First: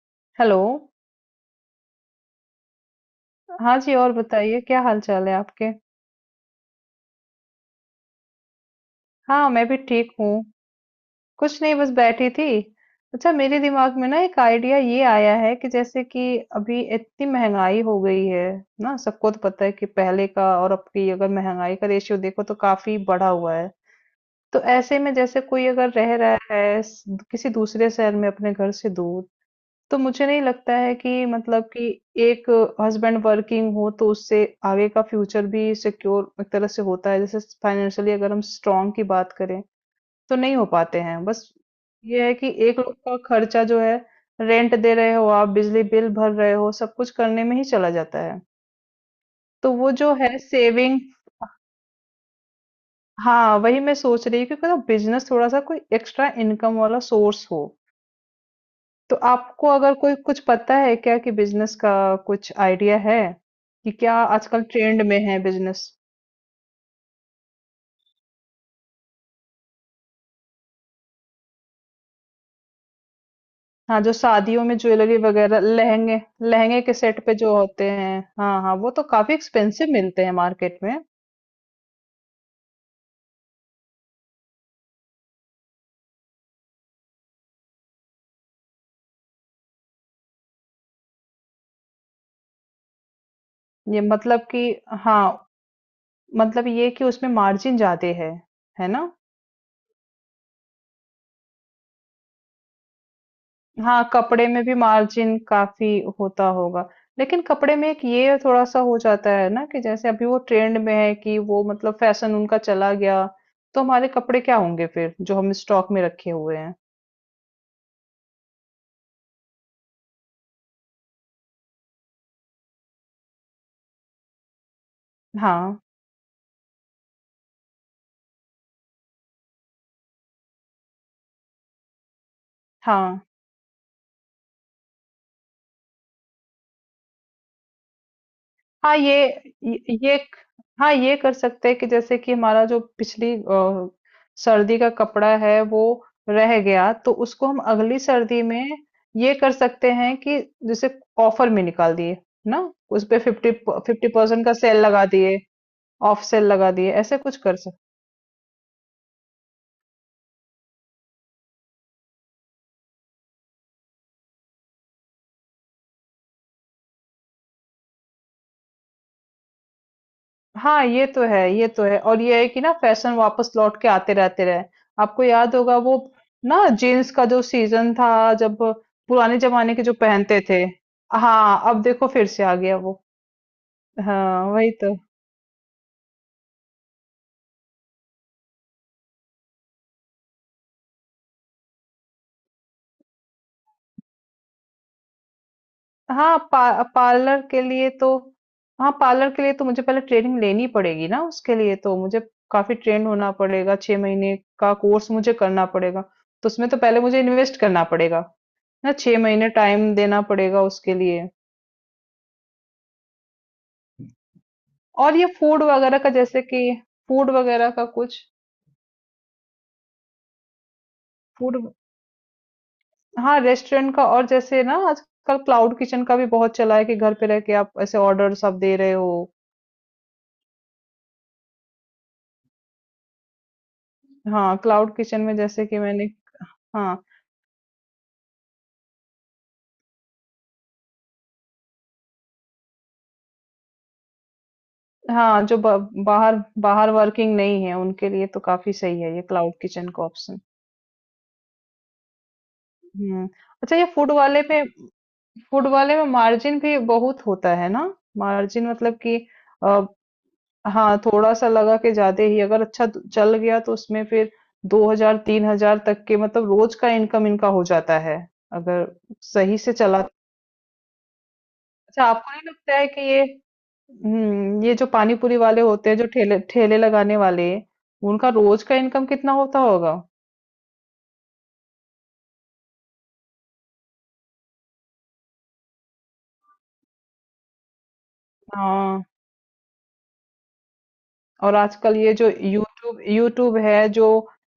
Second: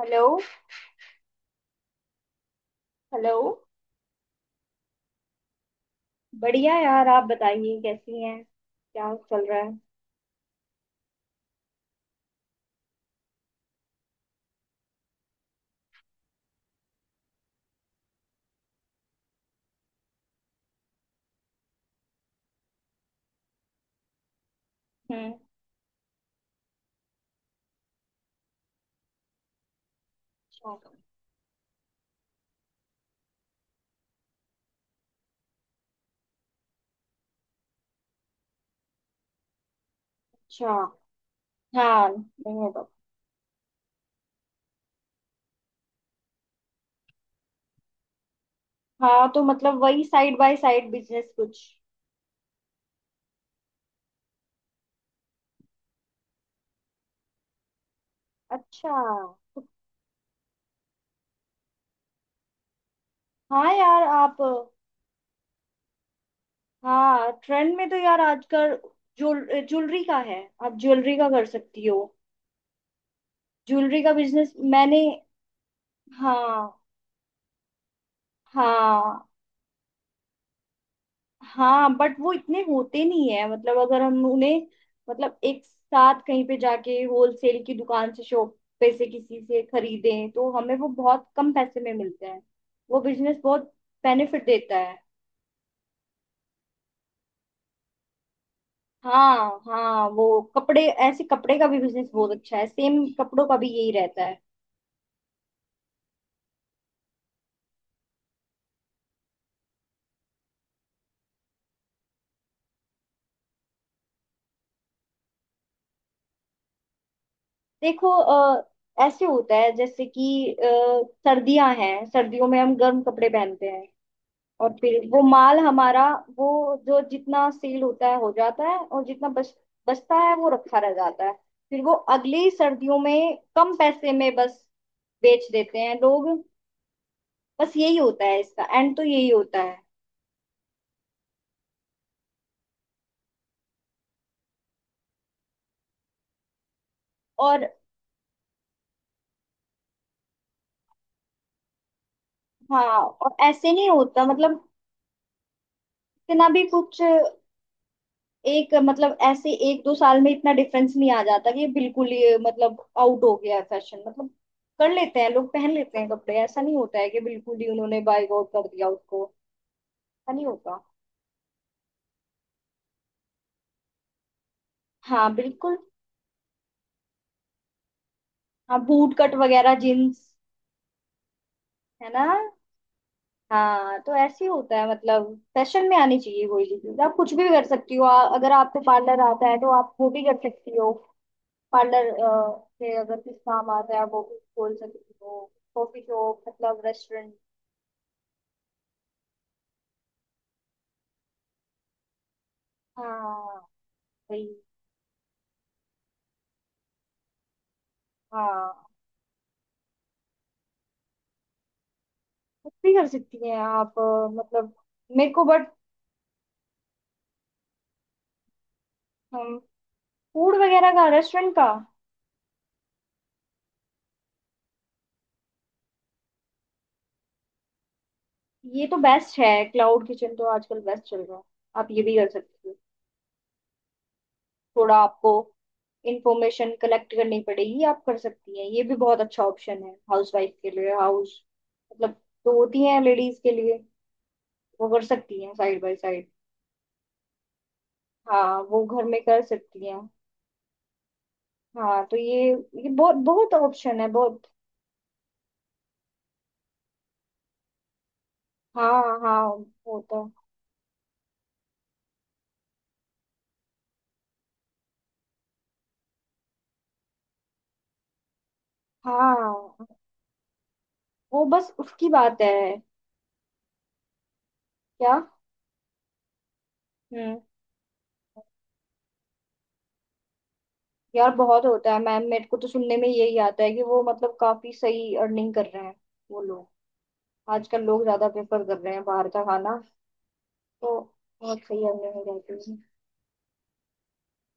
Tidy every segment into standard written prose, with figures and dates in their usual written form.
Hello. Hello. Hello. हाँ जी, और बताइए क्या हाल चाल है आपके? बढ़िया यार, आप बताइए कैसी हैं, क्या चल हाँ, रहा मैं भी है। ठीक हूँ। कुछ नहीं, बस बैठी थी। अच्छा, मेरे दिमाग में ना एक आइडिया ये आया है कि जैसे कि अभी इतनी महंगाई हो गई है ना। सबको तो पता है कि पहले का और अब की अगर महंगाई का रेशियो देखो तो काफी बढ़ा हुआ है। तो ऐसे में हम्म। जैसे कोई अगर रह रहा है किसी दूसरे शहर में अपने घर से दूर, तो मुझे नहीं अच्छा। लगता है कि मतलब कि एक हस्बैंड वर्किंग हो तो उससे आगे का फ्यूचर भी सिक्योर एक तरह से होता है। जैसे फाइनेंशियली अगर हम स्ट्रांग की बात करें तो नहीं हो अच्छा, पाते हैं बस। हाँ ये है कि नहीं है एक तो। लोग का खर्चा जो है, रेंट दे रहे हो आप, बिजली बिल भर रहे हो, सब कुछ करने में ही चला जाता है। हाँ तो तो मतलब वो वही जो है side by side saving, business कुछ। हाँ वही मैं सोच रही हूँ कि बिजनेस थोड़ा सा कोई एक्स्ट्रा इनकम वाला सोर्स हो। अच्छा। तो आपको अगर कोई कुछ पता है क्या, कि बिजनेस का कुछ आइडिया है हाँ कि यार क्या आप। आजकल ट्रेंड में है बिजनेस? हाँ, ट्रेंड में तो यार आजकल ज्वेलरी का है। आप ज्वेलरी का कर सकती हो। हाँ, ज्वेलरी का जो बिजनेस शादियों में मैंने। ज्वेलरी वगैरह लहंगे हाँ। लहंगे के सेट पे जो होते हैं, हाँ हाँ, वो तो हाँ। काफी एक्सपेंसिव मिलते हैं मार्केट में। हाँ बट वो इतने होते नहीं है, मतलब अगर हम उन्हें मतलब एक साथ कहीं पे जाके होलसेल की दुकान से शॉप पे से किसी से खरीदें तो हमें वो बहुत कम पैसे में मिलते हैं। वो बिजनेस बहुत ये बेनिफिट मतलब कि देता है। हाँ, मतलब ये कि उसमें मार्जिन ज्यादा है ना। हाँ। हाँ वो कपड़े, ऐसे कपड़े का भी बिजनेस बहुत अच्छा है, सेम कपड़ों का भी यही हाँ, रहता है। कपड़े में भी मार्जिन काफी होता होगा। लेकिन कपड़े में एक ये थोड़ा सा हो जाता है ना कि जैसे अभी वो ट्रेंड में है कि वो मतलब फैशन उनका चला गया, तो हमारे कपड़े क्या होंगे फिर जो हम स्टॉक में रखे हुए हैं। देखो, ऐसे होता है जैसे कि सर्दियां हैं, सर्दियों में हम गर्म कपड़े पहनते हैं और फिर वो माल हाँ हमारा वो जो जितना सेल होता है हो जाता है, और जितना बच बचता है वो रखा रह जाता है। फिर वो अगली सर्दियों हाँ में कम पैसे में बस बेच देते हैं लोग। बस यही होता है, इसका एंड हाँ। तो यही होता है। ये ये- हाँ, ये कर सकते हैं कि जैसे कि हमारा जो पिछली सर्दी का कपड़ा है वो रह गया, तो उसको हम और। अगली सर्दी में ये कर सकते हैं कि जैसे ऑफर में निकाल दिए ना, हाँ। उस पे और फिफ्टी ऐसे नहीं फिफ्टी होता परसेंट का मतलब। सेल लगा दिए, ऑफ सेल इतना भी लगा दिए, कुछ। ऐसे कुछ कर। एक मतलब ऐसे एक दो साल में इतना डिफरेंस नहीं आ जाता कि ये बिल्कुल ही मतलब आउट हो गया है फैशन मतलब। कर लेते हैं लोग, पहन लेते हैं कपड़े, ऐसा नहीं होता है कि बिल्कुल ही उन्होंने बायकॉट कर दिया उसको। ऐसा नहीं होगा। हाँ ये तो है, ये तो है, और ये है कि ना फैशन वापस लौट के आते रहते रहे। आपको हाँ याद बिल्कुल। होगा वो ना, जीन्स का जो सीजन था जब हाँ बूट कट पुराने वगैरह जमाने के जो जींस। पहनते थे, हाँ अब है देखो ना। फिर से आ गया वो। हाँ, तो ऐसे हाँ ही वही होता है, तो। मतलब फैशन में आनी चाहिए कोई भी चीज, आप कुछ भी कर सकती हो। अगर आपको पार्लर आता है तो आप वो भी कर सकती हो। पार्लर से अगर कुछ काम आता है आप वो भी खोल सकती हो। कॉफी शॉप मतलब रेस्टोरेंट। पार्लर के लिए तो हाँ, पार्लर के लिए तो मुझे पहले ट्रेनिंग लेनी पड़ेगी ना, उसके लिए तो मुझे काफी ट्रेन होना हाँ पड़ेगा, 6 महीने वही। का कोर्स मुझे करना पड़ेगा। तो उसमें तो पहले मुझे इन्वेस्ट करना पड़ेगा हाँ ना, 6 महीने टाइम देना पड़ेगा उसके लिए। कुछ भी कर सकती हैं आप, मतलब। और ये मेरे को फूड बट वगैरह का जैसे कि फूड वगैरह का कुछ, फूड वगैरह का रेस्टोरेंट फूड, का। हाँ रेस्टोरेंट का। और जैसे ना आजकल क्लाउड किचन का भी बहुत चला है कि घर पे रह के आप ऐसे ऑर्डर सब दे ये रहे तो हो। बेस्ट है, क्लाउड किचन तो आजकल बेस्ट चल रहा है। आप ये भी कर सकती हो। हाँ क्लाउड थोड़ा किचन आपको में जैसे कि मैंने, इंफॉर्मेशन हाँ कलेक्ट करनी पड़ेगी, आप कर सकती हैं। ये भी बहुत अच्छा ऑप्शन है हाउसवाइफ के लिए, हाउस मतलब तो होती हैं, लेडीज के लिए। वो कर सकती हाँ, हैं जो साइड बाय साइड। बाहर, बाहर वर्किंग नहीं है उनके लिए तो हाँ काफी वो सही घर है में ये कर क्लाउड सकती किचन हैं। का ऑप्शन। हाँ तो ये बहुत हम्म, बहुत अच्छा, ये ऑप्शन है, फूड वाले बहुत। में, फूड वाले में मार्जिन भी बहुत होता है ना। मार्जिन मतलब हाँ कि हाँ। होता। हाँ थोड़ा सा लगा कि ज्यादा ही अगर अच्छा तो चल गया तो उसमें फिर 2 हजार 3 हजार तक के मतलब रोज का इनकम इनका हो जाता है, अगर हाँ, सही से चला तो। वो बस अच्छा, उसकी आपको बात नहीं लगता है। है कि ये, हम्म, ये जो पानी क्या। पूरी वाले होते हैं जो ठेले ठेले लगाने हम्म। वाले, उनका रोज का इनकम कितना होता होगा? यार बहुत होता है मैम, मेरे को तो सुनने में यही आता है कि वो मतलब काफी सही अर्निंग कर रहे हैं वो लोग। आजकल लोग ज्यादा प्रेफर कर रहे हैं हाँ। बाहर का खाना, तो और बहुत सही आजकल ये अर्निंग हो जो जाती है। यूट्यूब यूट्यूब है जो,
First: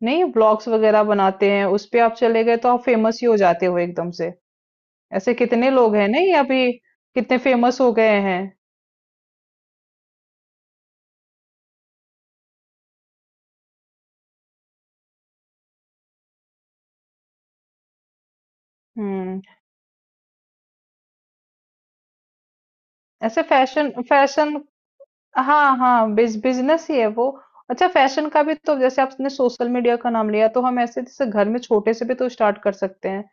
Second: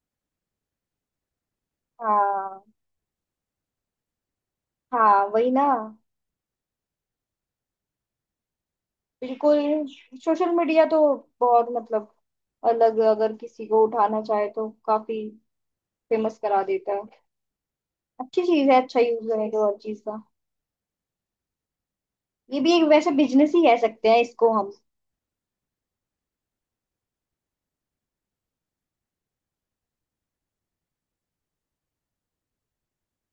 नहीं, ब्लॉग्स वगैरह बनाते हैं, उस पे आप चले गए हाँ। तो आप फेमस ही हो जाते हो एकदम से। हाँ ऐसे वही ना। कितने लोग हैं नहीं, अभी कितने फेमस हो गए हैं। बिल्कुल। सोशल मीडिया तो बहुत मतलब अलग, अगर किसी को उठाना चाहे तो काफी फेमस करा देता है। अच्छी चीज है, अच्छा यूज हम्म, करें तो हर चीज का। ये भी एक वैसे ऐसे बिजनेस ही कह फैशन सकते हैं इसको फैशन हम। हाँ हाँ, बिजनेस ही है वो। अच्छा, फैशन का भी तो जैसे आपने सोशल मीडिया का नाम लिया, तो हम ऐसे जैसे घर में छोटे से भी तो स्टार्ट कर सकते हैं,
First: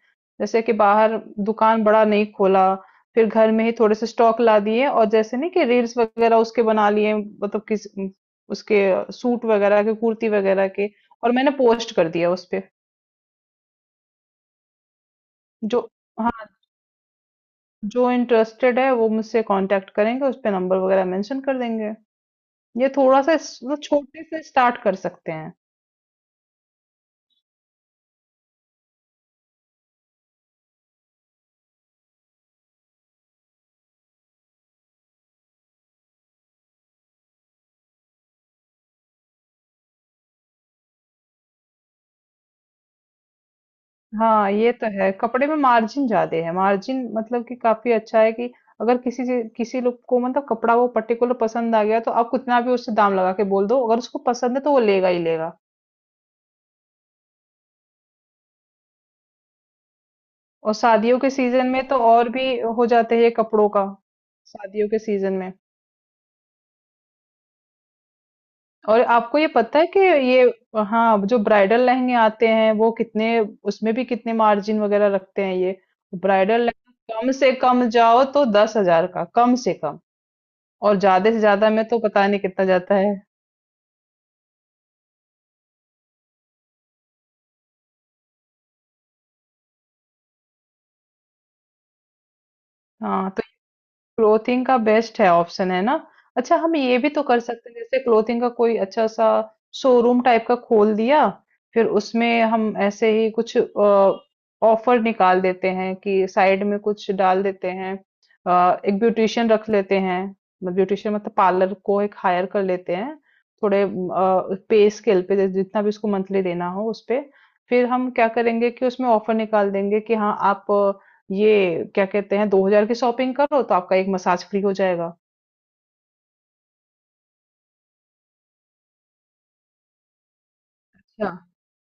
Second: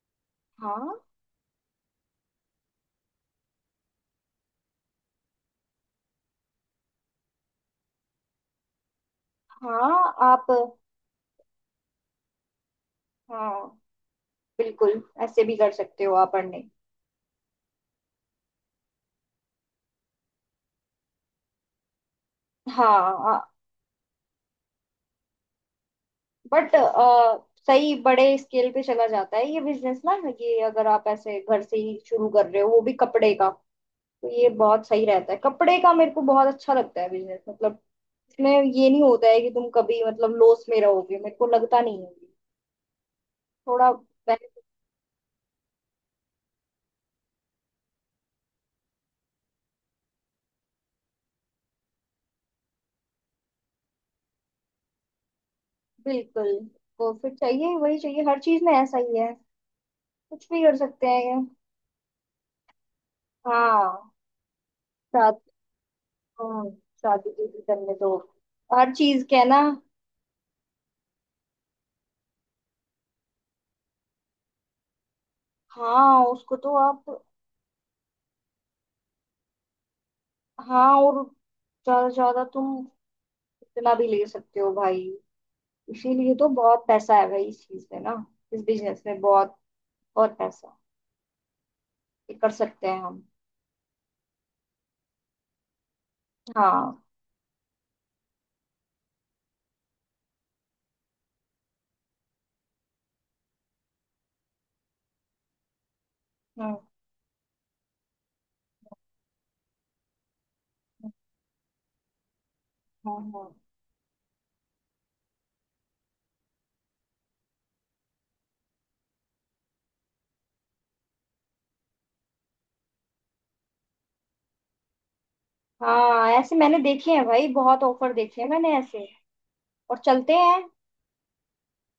जैसे कि हाँ। बाहर दुकान बड़ा नहीं खोला, फिर घर में ही थोड़े से स्टॉक ला दिए और जैसे नहीं कि रील्स वगैरह उसके बना लिए, मतलब किस उसके, सूट वगैरह के, हाँ कुर्ती आप। वगैरह के, और मैंने पोस्ट कर दिया उस पे। हाँ बिल्कुल, ऐसे भी कर जो सकते हो हाँ, आप अर्निंग। जो इंटरेस्टेड है वो मुझसे कांटेक्ट करेंगे, उस पे नंबर वगैरह मेंशन कर देंगे। ये थोड़ा सा हाँ मतलब छोटे से स्टार्ट कर सकते हैं। बट सही बड़े स्केल पे चला जाता है ये बिजनेस ना, ये अगर आप ऐसे घर से ही शुरू कर रहे हो, वो भी कपड़े का, तो ये बहुत सही रहता है। कपड़े का मेरे को बहुत अच्छा लगता है बिजनेस मतलब। इसमें ये नहीं होता है कि तुम कभी मतलब लॉस में रहोगे, मेरे को लगता नहीं है। थोड़ा हाँ benefit- ये तो है, कपड़े में मार्जिन ज्यादा है, मार्जिन मतलब कि काफी अच्छा है कि अगर किसी से किसी लोग को मतलब कपड़ा वो पर्टिकुलर पसंद आ गया तो आप कितना भी उससे दाम लगा के बोल दो, अगर उसको पसंद है तो वो लेगा ही लेगा। बिल्कुल। प्रॉफिट चाहिए, वही चाहिए, हर चीज में ऐसा ही है। कुछ भी और कर सकते शादियों हैं के ये। सीजन में तो और भी हो जाते हैं ये कपड़ों का, हाँ। शादियों के सीजन में। हाँ शादी की करने दो, हर और चीज आपको ये कहना। पता है कि ये, हाँ जो ब्राइडल लहंगे आते हैं वो कितने, उसमें भी कितने मार्जिन वगैरह रखते हैं ये? हाँ उसको ब्राइडल तो आप। लहंगा कम से कम जाओ तो 10 हजार का कम से कम, हाँ और और। ज्यादा से ज्यादा में तो ज्यादा से पता नहीं ज्यादा कितना तुम जाता है। इतना भी ले सकते हो भाई, इसीलिए तो बहुत पैसा है भाई इस चीज में ना, इस बिजनेस में बहुत बहुत पैसा है। ये कर सकते हैं हम। हाँ तो क्लोथिंग का बेस्ट है ऑप्शन, है ना। अच्छा, हम ये हाँ। भी तो कर सकते हैं जैसे क्लोथिंग का कोई अच्छा सा शोरूम टाइप का खोल दिया, फिर उसमें हम ऐसे ही कुछ ऑफर निकाल देते हैं कि साइड हम्म। में कुछ डाल देते हैं, एक ब्यूटिशियन रख लेते हैं, मतलब ब्यूटिशियन मतलब पार्लर को एक हायर कर लेते हैं, हम्म। थोड़े पे स्केल पे जैसे जितना भी उसको मंथली देना हो उस पे। फिर हम क्या करेंगे कि उसमें ऑफर निकाल देंगे कि हाँ आप ये क्या कहते हैं, 2 हजार की शॉपिंग करो तो आपका एक मसाज फ्री हो जाएगा। हाँ ऐसे मैंने देखे हैं भाई, बहुत ऑफर देखे हैं मैंने ऐसे और चलते हैं। अच्छा,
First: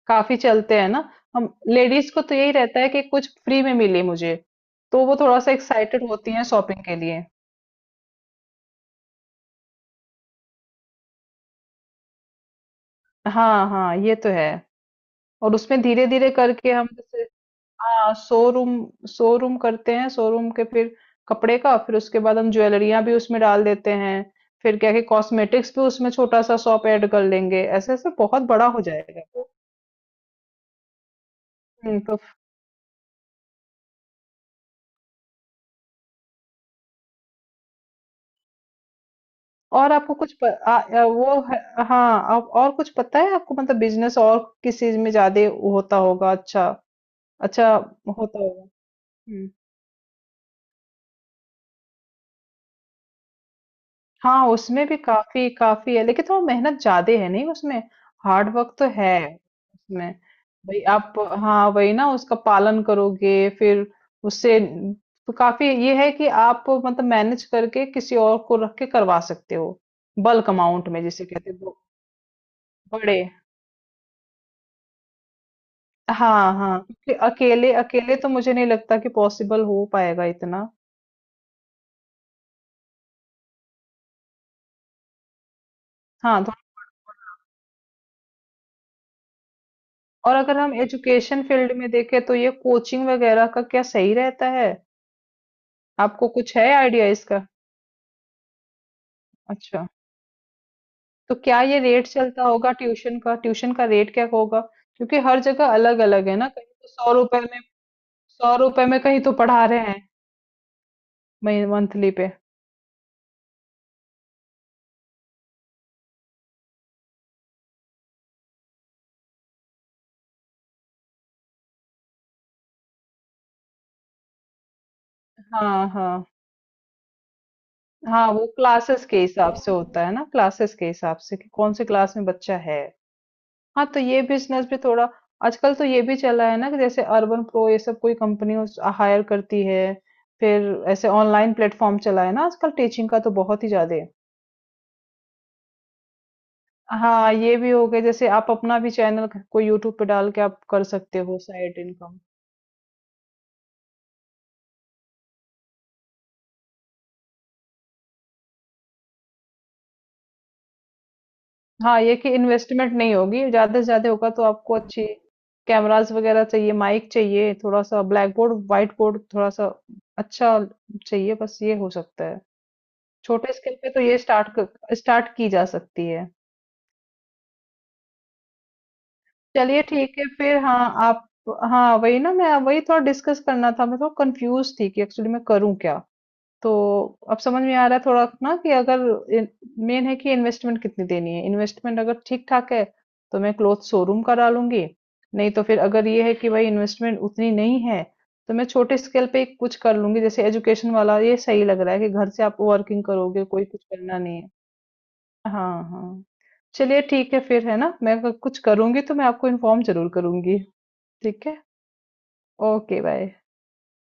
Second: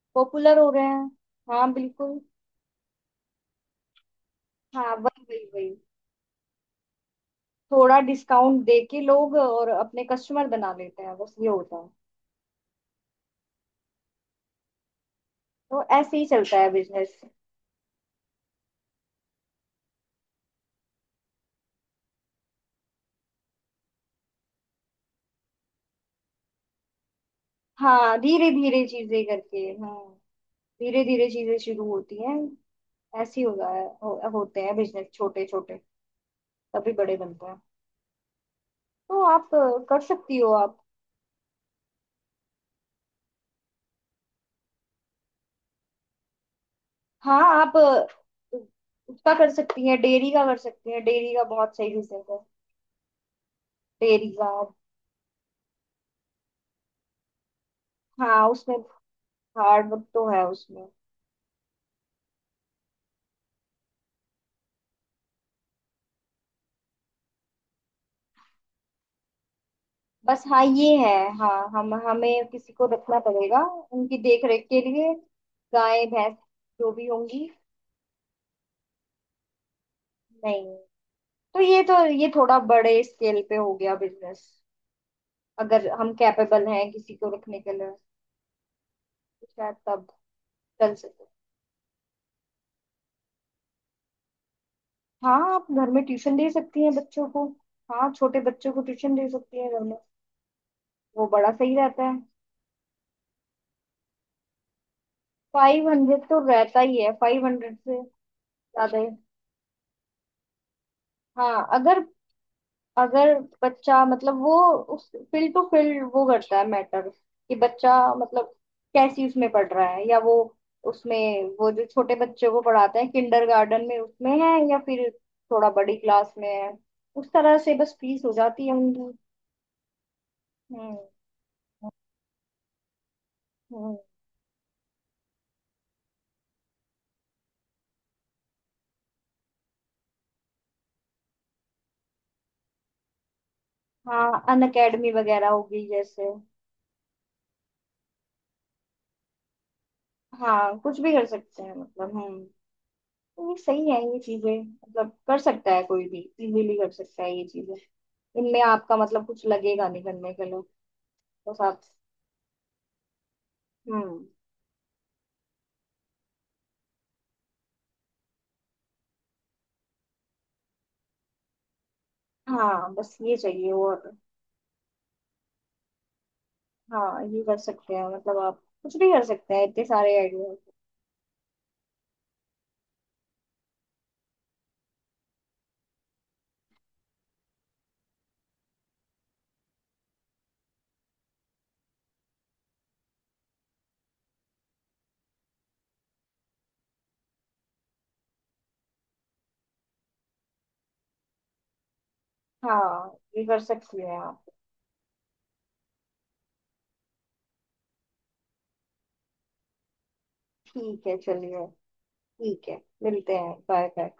काफी पॉपुलर हो चलते रहे हैं ना। हैं। हम हाँ लेडीज बिल्कुल। को तो यही रहता है कि कुछ फ्री में मिले मुझे, हाँ तो वो वही थोड़ा वही सा वही। एक्साइटेड होती हैं शॉपिंग के लिए। थोड़ा डिस्काउंट दे के लोग और अपने कस्टमर बना लेते हैं, बस ये होता है। हाँ हाँ, ये तो है। और तो उसमें धीरे ऐसे ही धीरे चलता है करके हम बिजनेस। जैसे, हाँ शोरूम शोरूम करते हैं, शोरूम के फिर कपड़े का, फिर उसके बाद हम ज्वेलरियां भी उसमें डाल देते हैं, फिर क्या है, कॉस्मेटिक्स भी उसमें छोटा सा शॉप ऐड कर लेंगे, ऐसे ऐसे हाँ, बहुत धीरे बड़ा हो धीरे चीजें जाएगा। करके। हम्म। धीरे धीरे चीजें शुरू तो होती हैं। ऐसे ही होता है, होते हैं बिजनेस छोटे छोटे, तभी बड़े बनते हैं। तो आप और कर आपको कुछ सकती प, हो आ, आप। आ, वो है, हाँ आप, और कुछ पता है आपको मतलब बिजनेस और किस चीज में ज्यादा होता होगा? अच्छा, हाँ अच्छा आप होता होगा। उसका कर हम्म, सकती हैं। डेयरी का कर सकती हैं, डेयरी का बहुत सही बिजनेस है। डेयरी हाँ का उसमें भी काफी काफी है, लेकिन थोड़ा मेहनत ज्यादा है नहीं उसमें, हाँ। हार्ड उसमें वर्क तो है हार्ड वर्क उसमें। तो है भाई उसमें। आप, हाँ वही ना, उसका पालन करोगे फिर उससे तो काफी ये है कि आप मतलब मैनेज करके किसी और को रख के करवा सकते हो, बस बल्क हाँ ये अमाउंट में है। जिसे कहते हैं हाँ वो, हम हमें किसी को बड़े। रखना पड़ेगा उनकी देख रेख के लिए, गाय भैंस हाँ हाँ, जो भी क्योंकि होंगी। अकेले अकेले तो मुझे नहीं लगता कि पॉसिबल हो पाएगा इतना। नहीं, तो ये थोड़ा बड़े स्केल पे हो गया बिजनेस। अगर हम हाँ तो, कैपेबल हैं किसी को रखने के लिए तो शायद तब और अगर हम चल सके। एजुकेशन फील्ड में देखें तो ये कोचिंग वगैरह का क्या सही रहता है, हाँ आप घर में आपको ट्यूशन दे कुछ है सकती हैं आइडिया बच्चों को। इसका? हाँ छोटे बच्चों को ट्यूशन दे सकती हैं घर अच्छा, में, वो तो बड़ा क्या सही ये रहता रेट है। चलता होगा ट्यूशन का, ट्यूशन का रेट क्या होगा? क्योंकि हर जगह फाइव अलग हंड्रेड अलग है तो ना, कहीं रहता तो ही है, 100 रुपए फाइव में, हंड्रेड से 100 रुपए ज्यादा में है। कहीं तो पढ़ा रहे हैं, मही हाँ अगर, मंथली पे। अगर बच्चा मतलब वो, उस फील्ड टू फील्ड वो करता है मैटर, कि बच्चा मतलब कैसी उसमें पढ़ रहा है या वो उसमें, वो जो छोटे बच्चों को पढ़ाते हैं किंडरगार्टन में उसमें है या फिर थोड़ा हाँ बड़ी हाँ क्लास में है, उस तरह से बस फीस हाँ, हो वो जाती है क्लासेस उनकी। के हिसाब से होता है ना, क्लासेस के हम्म। हिसाब से कि कौन से क्लास में बच्चा है। हाँ हम्म। तो ये बिजनेस भी थोड़ा, आजकल तो ये भी चला है ना कि जैसे अर्बन प्रो ये सब कोई कंपनी हायर करती है, फिर ऐसे ऑनलाइन प्लेटफॉर्म चला है ना आजकल टीचिंग का तो, बहुत ही ज्यादा। हाँ अनअकैडमी वगैरह होगी जैसे। हाँ ये भी हो गया, जैसे आप अपना भी चैनल कोई यूट्यूब पे डाल के आप हाँ कर कुछ भी सकते कर हो सकते हैं साइड मतलब। इनकम। हम्म। ये सही है, ये चीजें मतलब कर सकता है कोई भी, इजीली कर सकता है ये चीजें। इनमें आपका मतलब कुछ लगेगा नहीं करने के लिए, बस आप। हाँ ये कि इन्वेस्टमेंट नहीं होगी, ज्यादा से ज्यादा हम्म। होगा तो आपको अच्छी कैमराज वगैरह चाहिए, माइक चाहिए, थोड़ा सा ब्लैक बोर्ड व्हाइट बोर्ड थोड़ा सा, अच्छा चाहिए, बस ये हो सकता है। हाँ बस ये छोटे चाहिए स्केल पे तो और। ये स्टार्ट स्टार्ट की जा सकती है। हाँ ये कर सकते हैं, मतलब आप कुछ भी कर सकते हैं, चलिए इतने सारे ठीक है आइडिया। फिर, हाँ आप, हाँ वही ना, मैं वही थोड़ा डिस्कस करना था, मैं थोड़ा कंफ्यूज थी कि एक्चुअली मैं करूँ क्या। तो अब समझ में आ रहा है थोड़ा ना कि अगर मेन है कि इन्वेस्टमेंट कितनी देनी है, इन्वेस्टमेंट अगर ठीक ठाक है तो मैं क्लोथ शोरूम करा लूंगी, नहीं तो फिर अगर ये है कि भाई इन्वेस्टमेंट उतनी नहीं है, तो मैं छोटे स्केल पे कुछ कर लूंगी, जैसे एजुकेशन वाला ये सही लग रहा है कि घर से आप वर्किंग हाँ ये करोगे, कर कोई कुछ सकती करना हैं नहीं आप। है। हाँ, हाँ। चलिए ठीक है फिर, है ना? मैं अगर कुछ करूँगी तो मैं आपको इन्फ़ॉर्म ज़रूर करूँगी। ठीक है ठीक है? चलिए। ठीक है, ओके, बाय। मिलते हैं, बाय बाय।